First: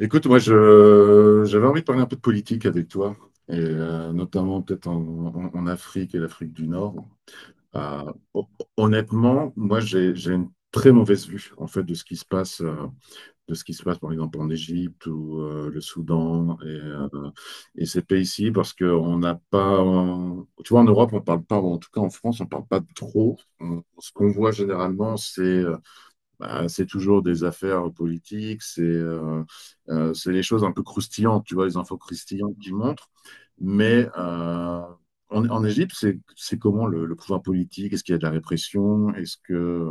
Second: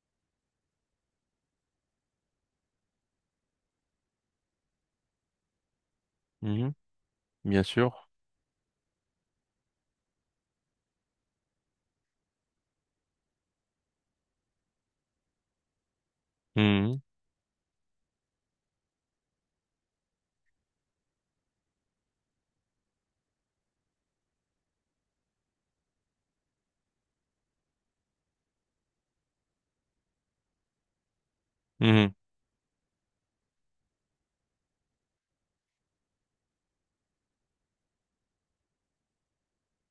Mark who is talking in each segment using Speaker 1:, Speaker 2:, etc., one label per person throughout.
Speaker 1: Écoute, moi, j'avais envie de parler un peu de politique avec toi, et notamment peut-être en Afrique et l'Afrique du
Speaker 2: Mhm,
Speaker 1: Nord.
Speaker 2: bien
Speaker 1: Euh,
Speaker 2: sûr.
Speaker 1: hon- honnêtement, moi, j'ai une très mauvaise vue, en fait, de ce qui se passe, de ce qui se passe, par exemple, en Égypte ou le Soudan et,
Speaker 2: Mhm,
Speaker 1: euh, et ces pays-ci, parce qu'on n'a pas, tu vois, en Europe, on parle pas, ou en tout cas en France, on parle pas trop. Ce qu'on voit généralement, c'est bah, c'est toujours des affaires politiques, c'est les choses un peu croustillantes, tu vois, les infos
Speaker 2: mhm,
Speaker 1: croustillantes qui montrent. Mais en Égypte, c'est comment le pouvoir politique? Est-ce qu'il y a de la répression?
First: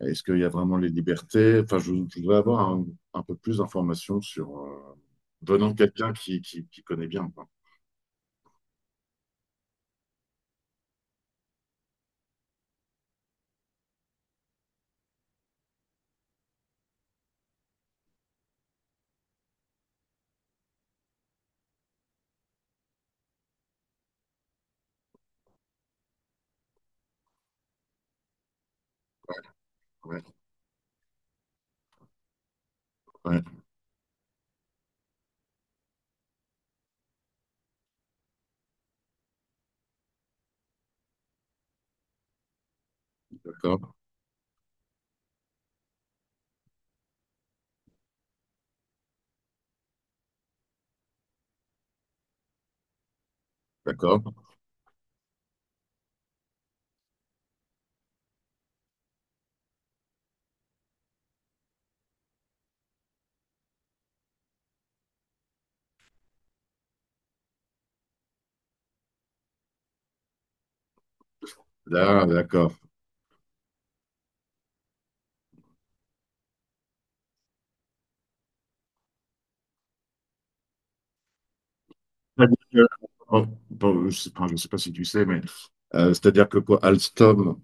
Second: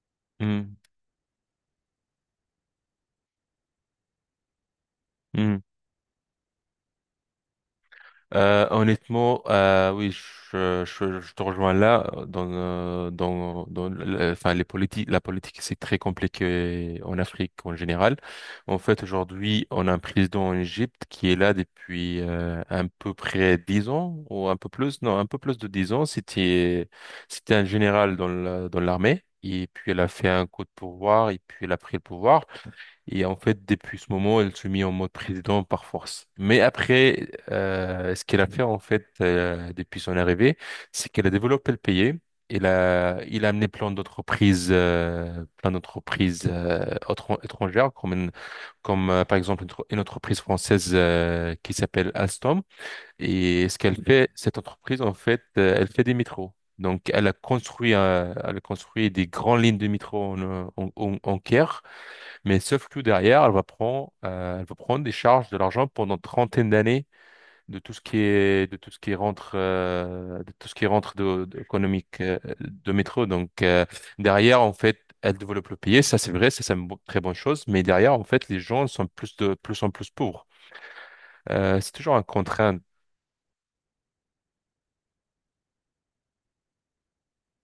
Speaker 1: Est-ce qu'il y a
Speaker 2: mhm,
Speaker 1: vraiment les libertés? Enfin, je voudrais avoir un peu plus d'informations sur
Speaker 2: mhm.
Speaker 1: venant de quelqu'un qui connaît bien. Quoi.
Speaker 2: Honnêtement, oui, je te rejoins là. Les politiques, la politique, c'est très compliqué en Afrique en général. En fait, aujourd'hui, on a un président en Égypte qui est là depuis à peu près 10 ans ou un peu plus, non, un peu plus de 10 ans. C'était un général dans l'armée. Et puis elle a
Speaker 1: Ouais,
Speaker 2: fait un coup de pouvoir et puis elle a pris le pouvoir. Et en
Speaker 1: ouais,
Speaker 2: fait, depuis ce moment, elle se mit en mode président par force. Mais après, ce qu'elle a fait, en fait, depuis son arrivée, c'est qu'elle a développé le pays. Il a amené
Speaker 1: d'accord,
Speaker 2: plein d'entreprises étrangères, comme par exemple une entreprise française qui s'appelle Alstom. Et ce qu'elle fait,
Speaker 1: d'accord.
Speaker 2: cette entreprise, en fait, elle fait des métros. Donc, elle a construit des grandes lignes de métro en Caire. Mais sauf que derrière, elle va prendre des charges de l'argent pendant une 30aine d'années de tout ce qui est, de tout ce qui rentre, de tout ce qui économique
Speaker 1: Là, d'accord.
Speaker 2: de métro. Derrière, en fait, elle développe le pays. Ça, c'est vrai, ça, c'est une très bonne chose. Mais derrière, en fait, les gens sont plus de plus en plus pauvres. C'est toujours un contrainte.
Speaker 1: C'est-à-dire que- bon, je sais pas si tu sais, mais c'est-à-dire que quoi, Alstom.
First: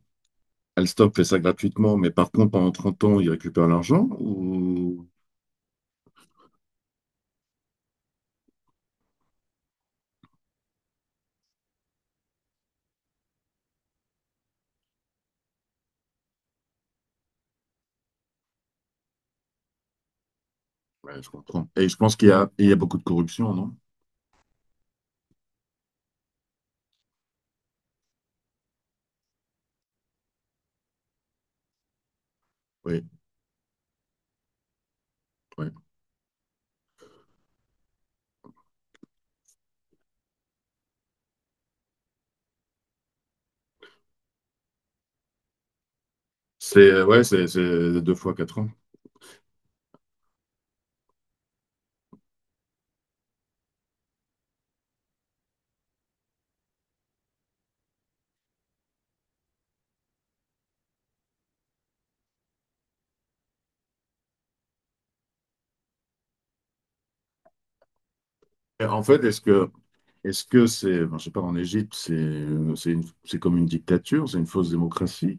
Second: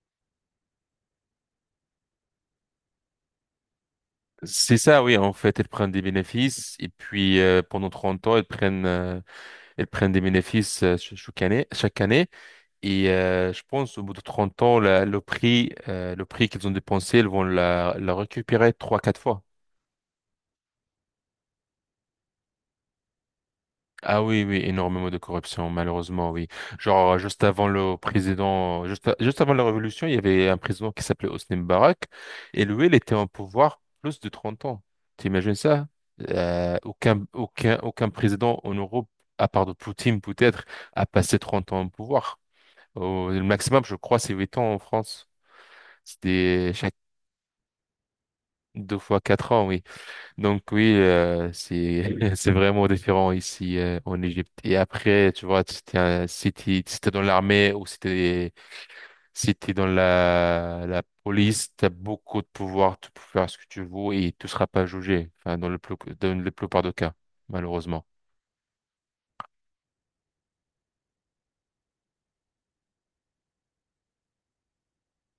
Speaker 1: Alstom fait ça gratuitement, mais par contre, pendant 30 ans, ils récupèrent l'argent
Speaker 2: C'est ça,
Speaker 1: ou...
Speaker 2: oui. En fait, elles prennent des bénéfices et puis pendant 30 ans, elles prennent des bénéfices chaque année, chaque année. Et je pense au bout de 30 ans, le prix qu'ils ont dépensé, ils vont la récupérer trois, 4 fois.
Speaker 1: Ouais, je comprends. Et je pense qu'il y a beaucoup de corruption, non?
Speaker 2: Ah oui, oui, énormément de corruption, malheureusement, oui. Genre, juste avant le président, juste avant la révolution, il y avait un président qui s'appelait Hosni Moubarak, et lui, il
Speaker 1: Oui,
Speaker 2: était en pouvoir plus de 30 ans. T'imagines
Speaker 1: oui.
Speaker 2: ça? Aucun président en Europe, à part de Poutine peut-être, a passé 30 ans en pouvoir. Le maximum, je crois, c'est 8 ans en France. C'était
Speaker 1: C'est ouais, c'est deux fois quatre ans.
Speaker 2: deux fois 4 ans, oui. Donc oui, c'est c'est vraiment différent ici en Égypte. Et après, tu vois, si t'es dans l'armée ou si t'es dans la police, t'as beaucoup de pouvoir, tu peux faire ce que tu veux et tu seras pas jugé. Enfin, dans le plus dans la plupart des cas, malheureusement.
Speaker 1: Et en fait, est-ce que c'est, ben, je sais pas, en Égypte, c'est comme une dictature, c'est une fausse démocratie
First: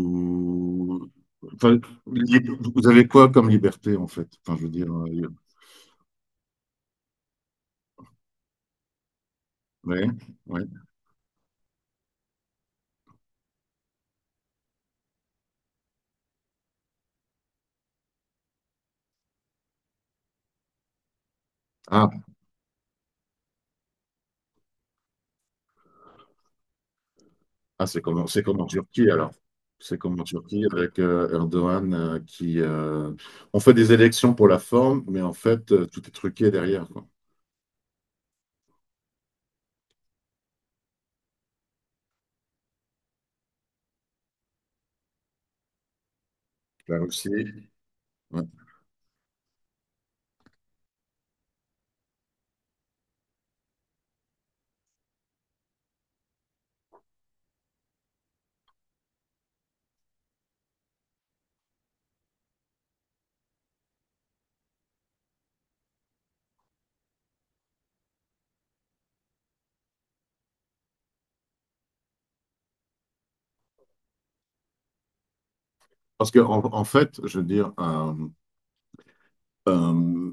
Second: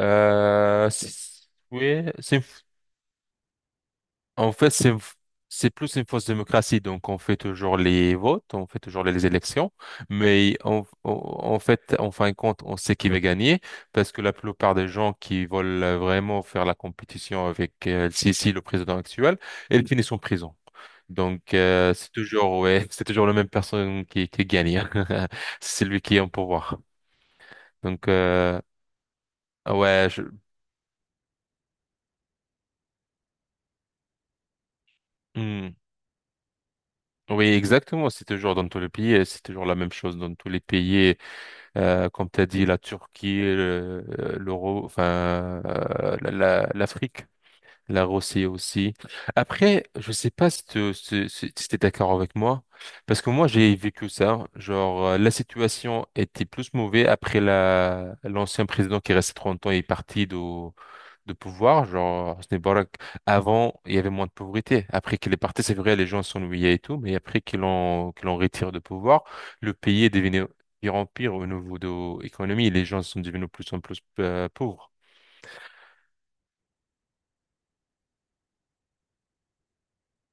Speaker 2: C'est-
Speaker 1: enfin,
Speaker 2: oui,
Speaker 1: li-
Speaker 2: c'est
Speaker 1: vous avez quoi comme liberté en fait?
Speaker 2: En
Speaker 1: Enfin, je veux
Speaker 2: fait,
Speaker 1: dire,
Speaker 2: c'est plus une fausse démocratie. Donc, on fait toujours les votes, on fait toujours les élections,
Speaker 1: ouais,
Speaker 2: mais
Speaker 1: ouais.
Speaker 2: en fait, en fin de compte, on sait qui va gagner parce que la plupart des gens qui veulent vraiment faire la compétition avec El-Sisi, le président actuel, ils finissent en prison. Donc,
Speaker 1: Ah,
Speaker 2: c'est toujours, ouais, c'est toujours la même personne qui gagne, hein. C'est lui qui est en pouvoir.
Speaker 1: Ah,
Speaker 2: Donc,
Speaker 1: c'est comme en Turquie alors. C'est
Speaker 2: ouais,
Speaker 1: comme
Speaker 2: je-
Speaker 1: en Turquie avec Erdogan qui... on fait des élections pour la forme, mais en
Speaker 2: hmm.
Speaker 1: fait, tout est truqué derrière, quoi.
Speaker 2: Oui, exactement. C'est toujours dans tous les pays, et c'est toujours la même chose dans tous les pays. Comme tu as dit, la Turquie,
Speaker 1: La
Speaker 2: l'Afrique.
Speaker 1: Russie.
Speaker 2: La Rossée
Speaker 1: Ouais.
Speaker 2: aussi. Après, je sais pas si tu es d'accord avec moi, parce que moi j'ai vécu ça. Genre, la situation était plus mauvaise après la l'ancien président qui est resté 30 ans et est parti de pouvoir. Genre, Hosni Mubarak, avant, il y avait moins de pauvreté. Après qu'il est parti, c'est vrai, les gens s'ennuyaient et tout, mais après qu'il en retire de pouvoir, le pays est devenu pire en pire au niveau de l'économie. Les gens sont devenus de plus en plus pauvres.
Speaker 1: Parce que en fait, je veux dire, Euh,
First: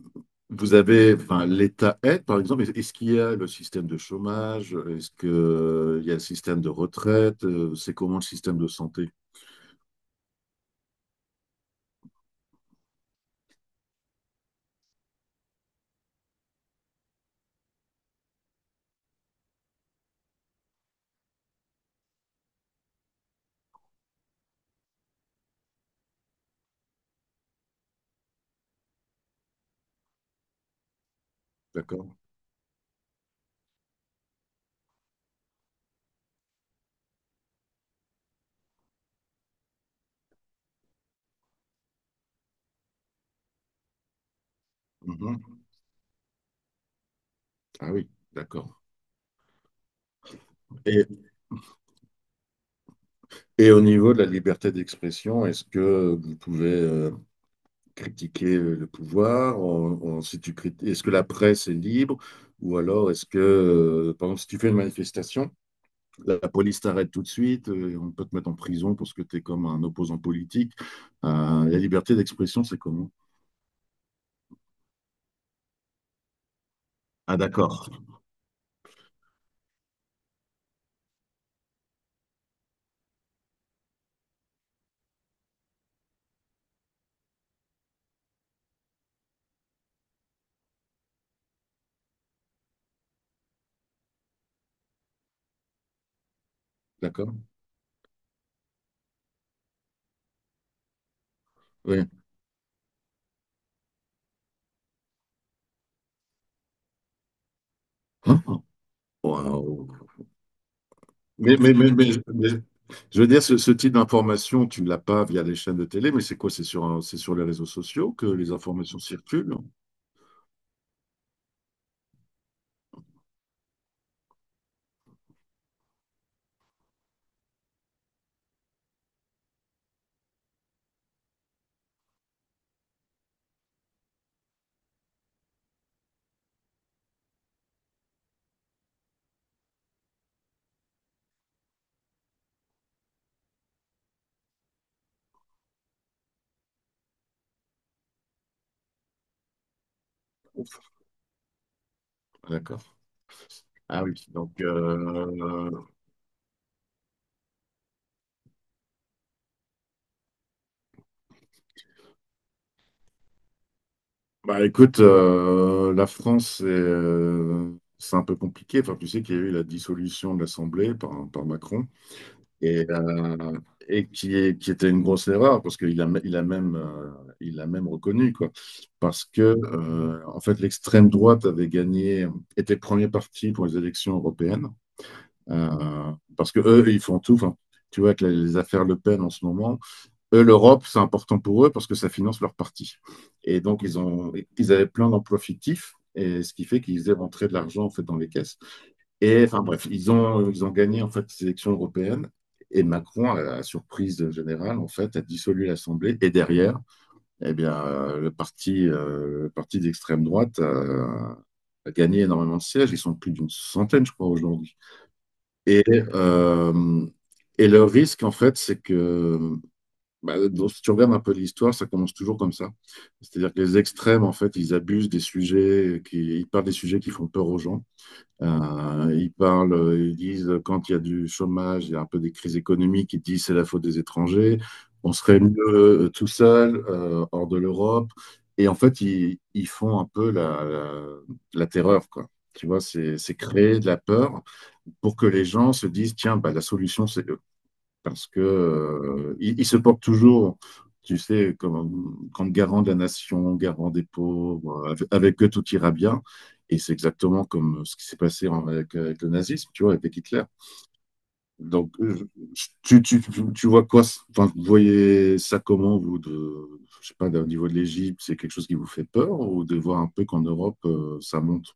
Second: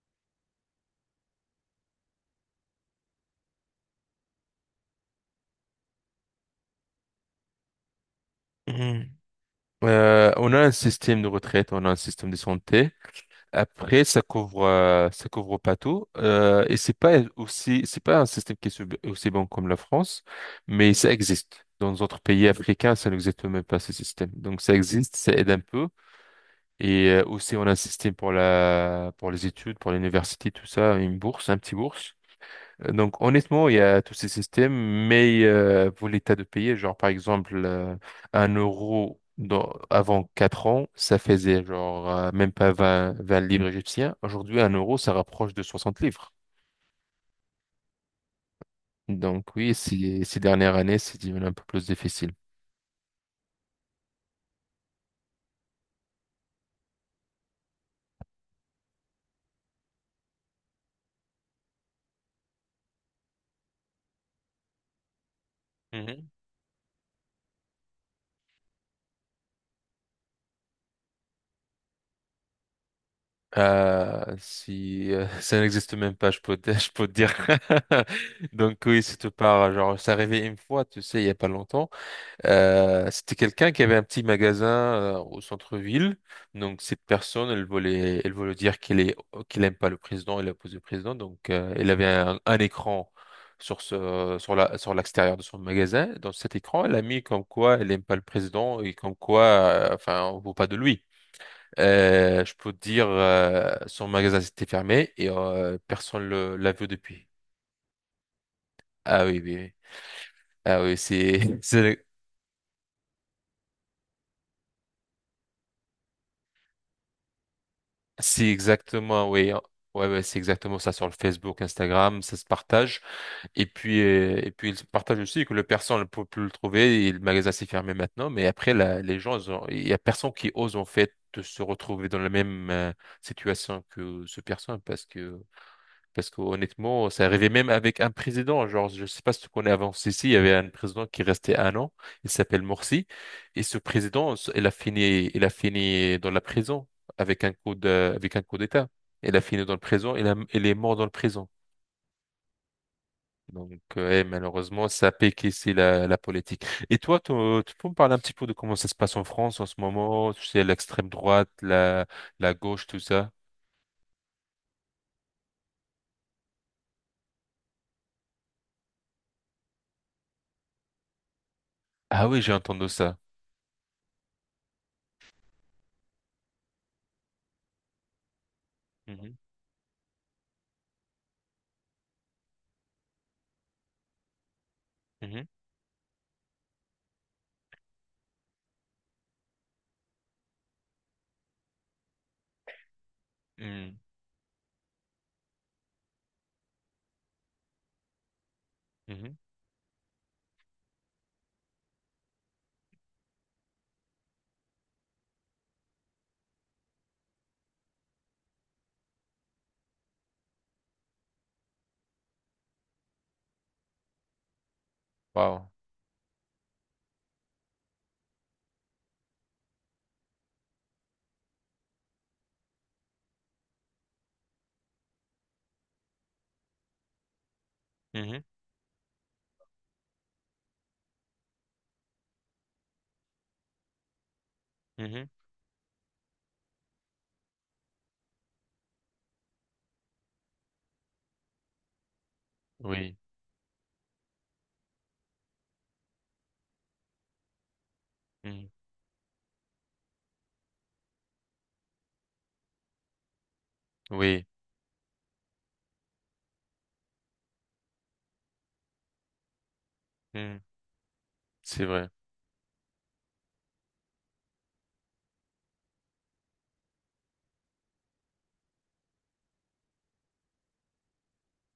Speaker 1: vous avez, enfin, l'État aide, par exemple, est-ce qu'il y a le système de chômage? Est-ce qu'il y a le système de retraite? C'est comment le système de santé?
Speaker 2: On a un système de retraite, on a un système de santé. Après, ça couvre pas tout. Et c'est pas aussi, c'est pas un système qui est aussi bon comme la France, mais ça existe. Dans d'autres pays africains, ça n'existe même pas ce système. Donc ça existe, ça aide un peu. Et aussi, on a un système pour pour les études, pour l'université, tout ça, une bourse, un petit
Speaker 1: D'accord?
Speaker 2: bourse. Donc honnêtement, il y a tous ces systèmes, mais pour l'état de payer, genre par exemple un euro avant 4 ans, ça faisait genre même pas vingt 20 livres égyptiens. Aujourd'hui, un euro, ça rapproche de
Speaker 1: Mhm.
Speaker 2: 60 livres.
Speaker 1: Ah oui, d'accord.
Speaker 2: Donc oui, ces dernières années,
Speaker 1: Et,
Speaker 2: c'est devenu un peu plus difficile.
Speaker 1: Et au niveau de la liberté d'expression, est-ce que vous pouvez critiquer le pouvoir? Si est-ce que la presse est libre? Ou alors est-ce que, par exemple, si tu fais une manifestation,
Speaker 2: Mhm.
Speaker 1: la police t'arrête tout de suite, on peut te mettre en prison parce que tu es comme un opposant politique. La liberté d'expression, c'est comment?
Speaker 2: Si ça n'existe même pas, je peux te, je peux te dire.
Speaker 1: Ah, d'accord.
Speaker 2: Donc oui, si tu pars, genre, ça arrivait une fois, tu sais, il y a pas longtemps. C'était quelqu'un qui avait un petit magasin au centre-ville. Donc cette personne, elle voulait dire qu'elle aime pas le président, elle oppose le président. Donc elle avait un écran sur ce, sur la, sur l'extérieur de son magasin. Dans cet écran, elle a mis
Speaker 1: D'accord?
Speaker 2: comme quoi elle aime pas le président et comme quoi, enfin, on ne veut pas de lui.
Speaker 1: Oui.
Speaker 2: Je peux te dire, son magasin s'était fermé et personne le l'a vu depuis.
Speaker 1: Ah,
Speaker 2: Ah oui, oui, oui.
Speaker 1: waouh.
Speaker 2: Ah oui,
Speaker 1: Mais,
Speaker 2: c'est
Speaker 1: mais, mais, mais, mais- je veux dire, ce type d'information, tu ne l'as pas via les chaînes de télé, mais c'est quoi? C'est sur les réseaux sociaux que
Speaker 2: c'est
Speaker 1: les informations
Speaker 2: exactement, oui,
Speaker 1: circulent?
Speaker 2: hein. Ouais, ouais, c'est exactement ça sur le Facebook, Instagram, ça se partage. Et puis il se partage aussi que le personne ne peut plus le trouver et le magasin s'est fermé maintenant. Mais après, les gens, il y a personne qui ose en fait de se retrouver dans la même situation que ce personne parce que honnêtement, ça arrivait même avec un président. Genre, je sais pas si tu connais avant Sissi, il y avait un président qui restait 1 an. Il s'appelle Morsi. Et ce président, il a fini dans la prison avec un avec un coup d'État. Il a fini dans le prison. Il
Speaker 1: Ouf,
Speaker 2: est mort dans le prison.
Speaker 1: d'accord.
Speaker 2: Donc,
Speaker 1: Ah oui, donc...
Speaker 2: malheureusement, ça pique ici la politique. Et toi, tu peux me parler un petit peu de comment ça se passe en France en ce moment? Tu sais, l'extrême droite, la gauche, tout ça.
Speaker 1: Bah écoute, la France, c'est un peu compliqué. Enfin, tu sais qu'il y a eu la dissolution de l'Assemblée par Macron
Speaker 2: Ah oui, j'ai
Speaker 1: et,
Speaker 2: entendu ça.
Speaker 1: euh, et qui était une grosse erreur parce qu'il a même reconnu quoi. Parce
Speaker 2: Mhm,
Speaker 1: que en fait, l'extrême droite avait gagné, était premier parti pour les élections européennes
Speaker 2: mhm,
Speaker 1: euh, parce que eux, ils font tout. Enfin, tu vois, avec les affaires Le Pen en ce moment. Eux, l'Europe, c'est important pour eux parce que ça finance leur parti. Et donc,
Speaker 2: mhm,
Speaker 1: ils avaient plein d'emplois fictifs et ce qui fait qu'ils faisaient rentrer de l'argent en fait dans les caisses.
Speaker 2: mhm.
Speaker 1: Et enfin bref, ils ont gagné en fait les élections européennes et Macron, à la surprise générale, en fait, a dissolu l'Assemblée et derrière, eh bien, le parti d'extrême droite a gagné énormément de sièges. Ils sont plus d'une centaine, je crois, aujourd'hui.
Speaker 2: Wow.
Speaker 1: Et, euh, et le risque, en fait, c'est que bah, si tu regardes un peu l'histoire, ça commence toujours comme ça. C'est-à-dire que les extrêmes, en fait, ils parlent des sujets qui font peur aux gens.
Speaker 2: Mhm,
Speaker 1: Ils disent quand il y a du chômage, il y a un peu des crises économiques, ils disent c'est la faute des étrangers, on
Speaker 2: mhm,
Speaker 1: serait mieux tout seul, hors de l'Europe. Et en fait, ils font un peu la terreur, quoi. Tu vois,
Speaker 2: oui,
Speaker 1: c'est créer de la peur pour que les gens se disent, tiens, bah, la solution, c'est eux parce que
Speaker 2: mhm,
Speaker 1: il se porte toujours, tu sais, comme garant de la nation, garant des
Speaker 2: oui,
Speaker 1: pauvres, avec eux tout ira bien. Et c'est exactement comme ce qui s'est passé avec le nazisme, tu vois, avec Hitler.
Speaker 2: mhm. c'est
Speaker 1: Donc,
Speaker 2: vrai.
Speaker 1: vois quoi, enfin, vous voyez ça comment, vous, de, je sais pas, au niveau de l'Égypte, c'est quelque chose qui vous fait peur ou de voir un peu qu'en Europe, ça monte?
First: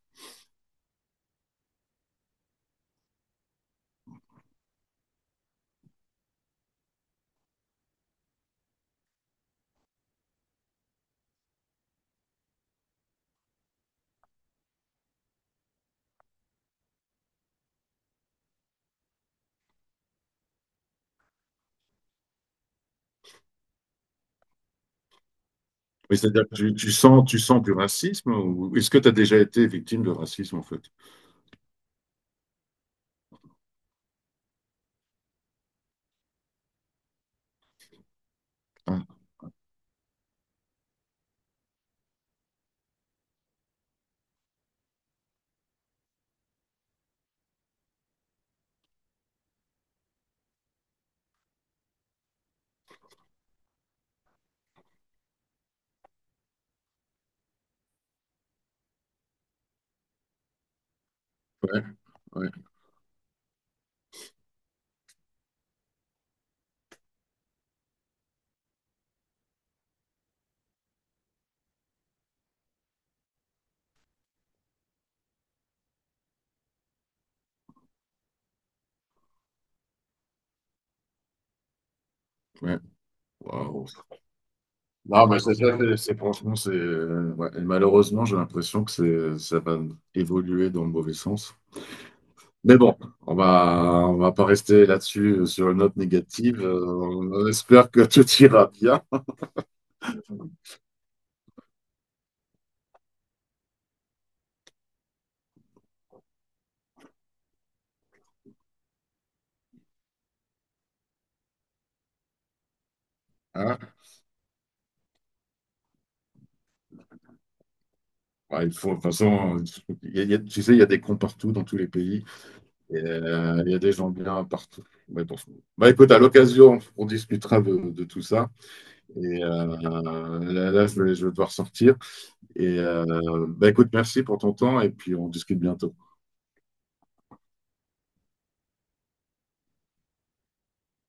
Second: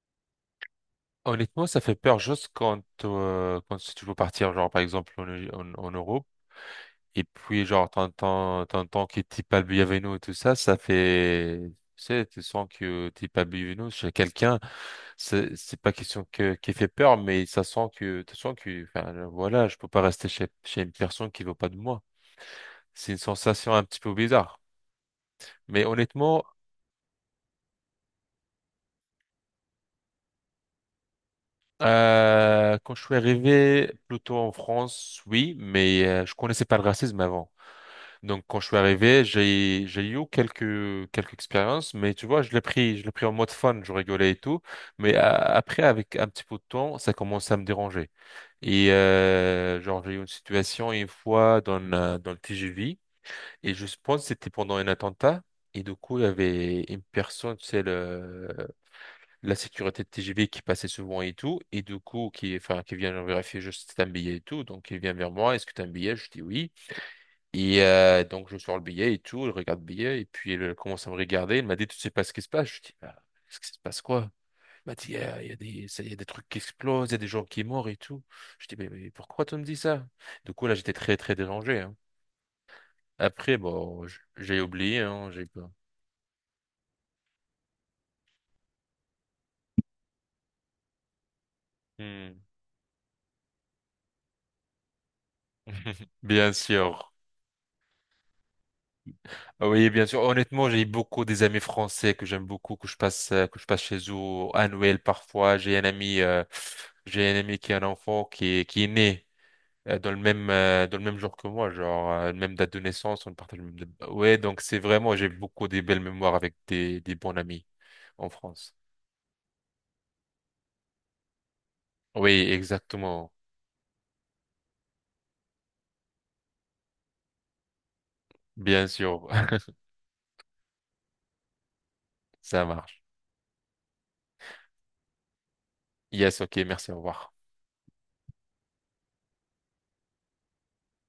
Speaker 2: Honnêtement, ça fait peur juste quand, quand tu veux partir, genre par exemple en Europe, et puis genre t'entends que t'es pas le bienvenu et tout ça, ça fait, tu sais, tu sens que t'es pas le bienvenu chez quelqu'un, c'est pas question que, qui fait peur, mais ça sent que, tu sens que, enfin voilà, je peux pas rester chez, chez une personne qui veut pas de moi. C'est une sensation un petit peu bizarre. Mais
Speaker 1: Oui,
Speaker 2: honnêtement,
Speaker 1: c'est-à-dire que tu sens du racisme ou est-ce que tu as déjà été victime de racisme, en fait?
Speaker 2: Quand je suis arrivé plutôt en France, oui, mais je connaissais pas le racisme avant. Donc quand je suis
Speaker 1: Ah,
Speaker 2: arrivé, j'ai eu quelques quelques expériences, mais tu vois, je l'ai pris en mode fun, je rigolais et tout. Mais après, avec un petit peu de temps, ça commençait à me déranger. Et genre j'ai eu une situation une fois dans le TGV et je pense que c'était pendant un attentat. Et du coup, il y avait une personne, tu sais, la sécurité de TGV qui passait souvent et tout, et
Speaker 1: ouais,
Speaker 2: du coup,
Speaker 1: ouais,
Speaker 2: qui vient vérifier juste si t'as un billet et tout, donc il vient vers moi, est-ce que t'as un billet? Je dis oui. Et donc je sors le billet et tout, il regarde le billet, et puis il commence à me regarder, il m'a dit, tu sais pas ce qui se passe? Je dis, bah, ce qui se passe quoi? Il m'a dit, il y a des, il y a des trucs qui explosent, il y a des gens qui sont morts et tout. Je dis, mais pourquoi tu me dis ça? Du coup, là, j'étais très, très dérangé, hein.
Speaker 1: ouais.
Speaker 2: Après,
Speaker 1: Waouh.
Speaker 2: bon, j'ai oublié,
Speaker 1: Non,
Speaker 2: hein,
Speaker 1: mais
Speaker 2: j'ai
Speaker 1: c'est
Speaker 2: pas.
Speaker 1: ça, franchement, c'est. Ouais. Et malheureusement, j'ai l'impression que c'est, ça va évoluer dans le mauvais sens.
Speaker 2: Hmm.
Speaker 1: Mais bon, on va pas rester là-dessus sur une note
Speaker 2: Bien
Speaker 1: négative.
Speaker 2: sûr.
Speaker 1: On espère que tout ira bien.
Speaker 2: Oui, bien sûr. Honnêtement, j'ai beaucoup des amis français que j'aime beaucoup, que je passe chez eux à Noël parfois. J'ai un ami qui a un enfant qui est né dans le même jour que moi, genre même date de naissance, on partage le
Speaker 1: Hein.
Speaker 2: même. Ouais, donc c'est vraiment, j'ai beaucoup des belles mémoires avec des bons amis en
Speaker 1: Ouais, il
Speaker 2: France.
Speaker 1: faut, de toute façon, tu sais, il y a des cons partout dans tous les pays.
Speaker 2: Oui,
Speaker 1: Et,
Speaker 2: exactement.
Speaker 1: il y a des gens bien partout. Ouais, bon. Bah, écoute, à l'occasion, on discutera de tout ça.
Speaker 2: Bien sûr,
Speaker 1: Et là, je vais devoir sortir.
Speaker 2: ça
Speaker 1: Et
Speaker 2: marche.
Speaker 1: bah, écoute, merci pour ton temps et puis on discute bientôt.
Speaker 2: Yes, ok, merci, au revoir.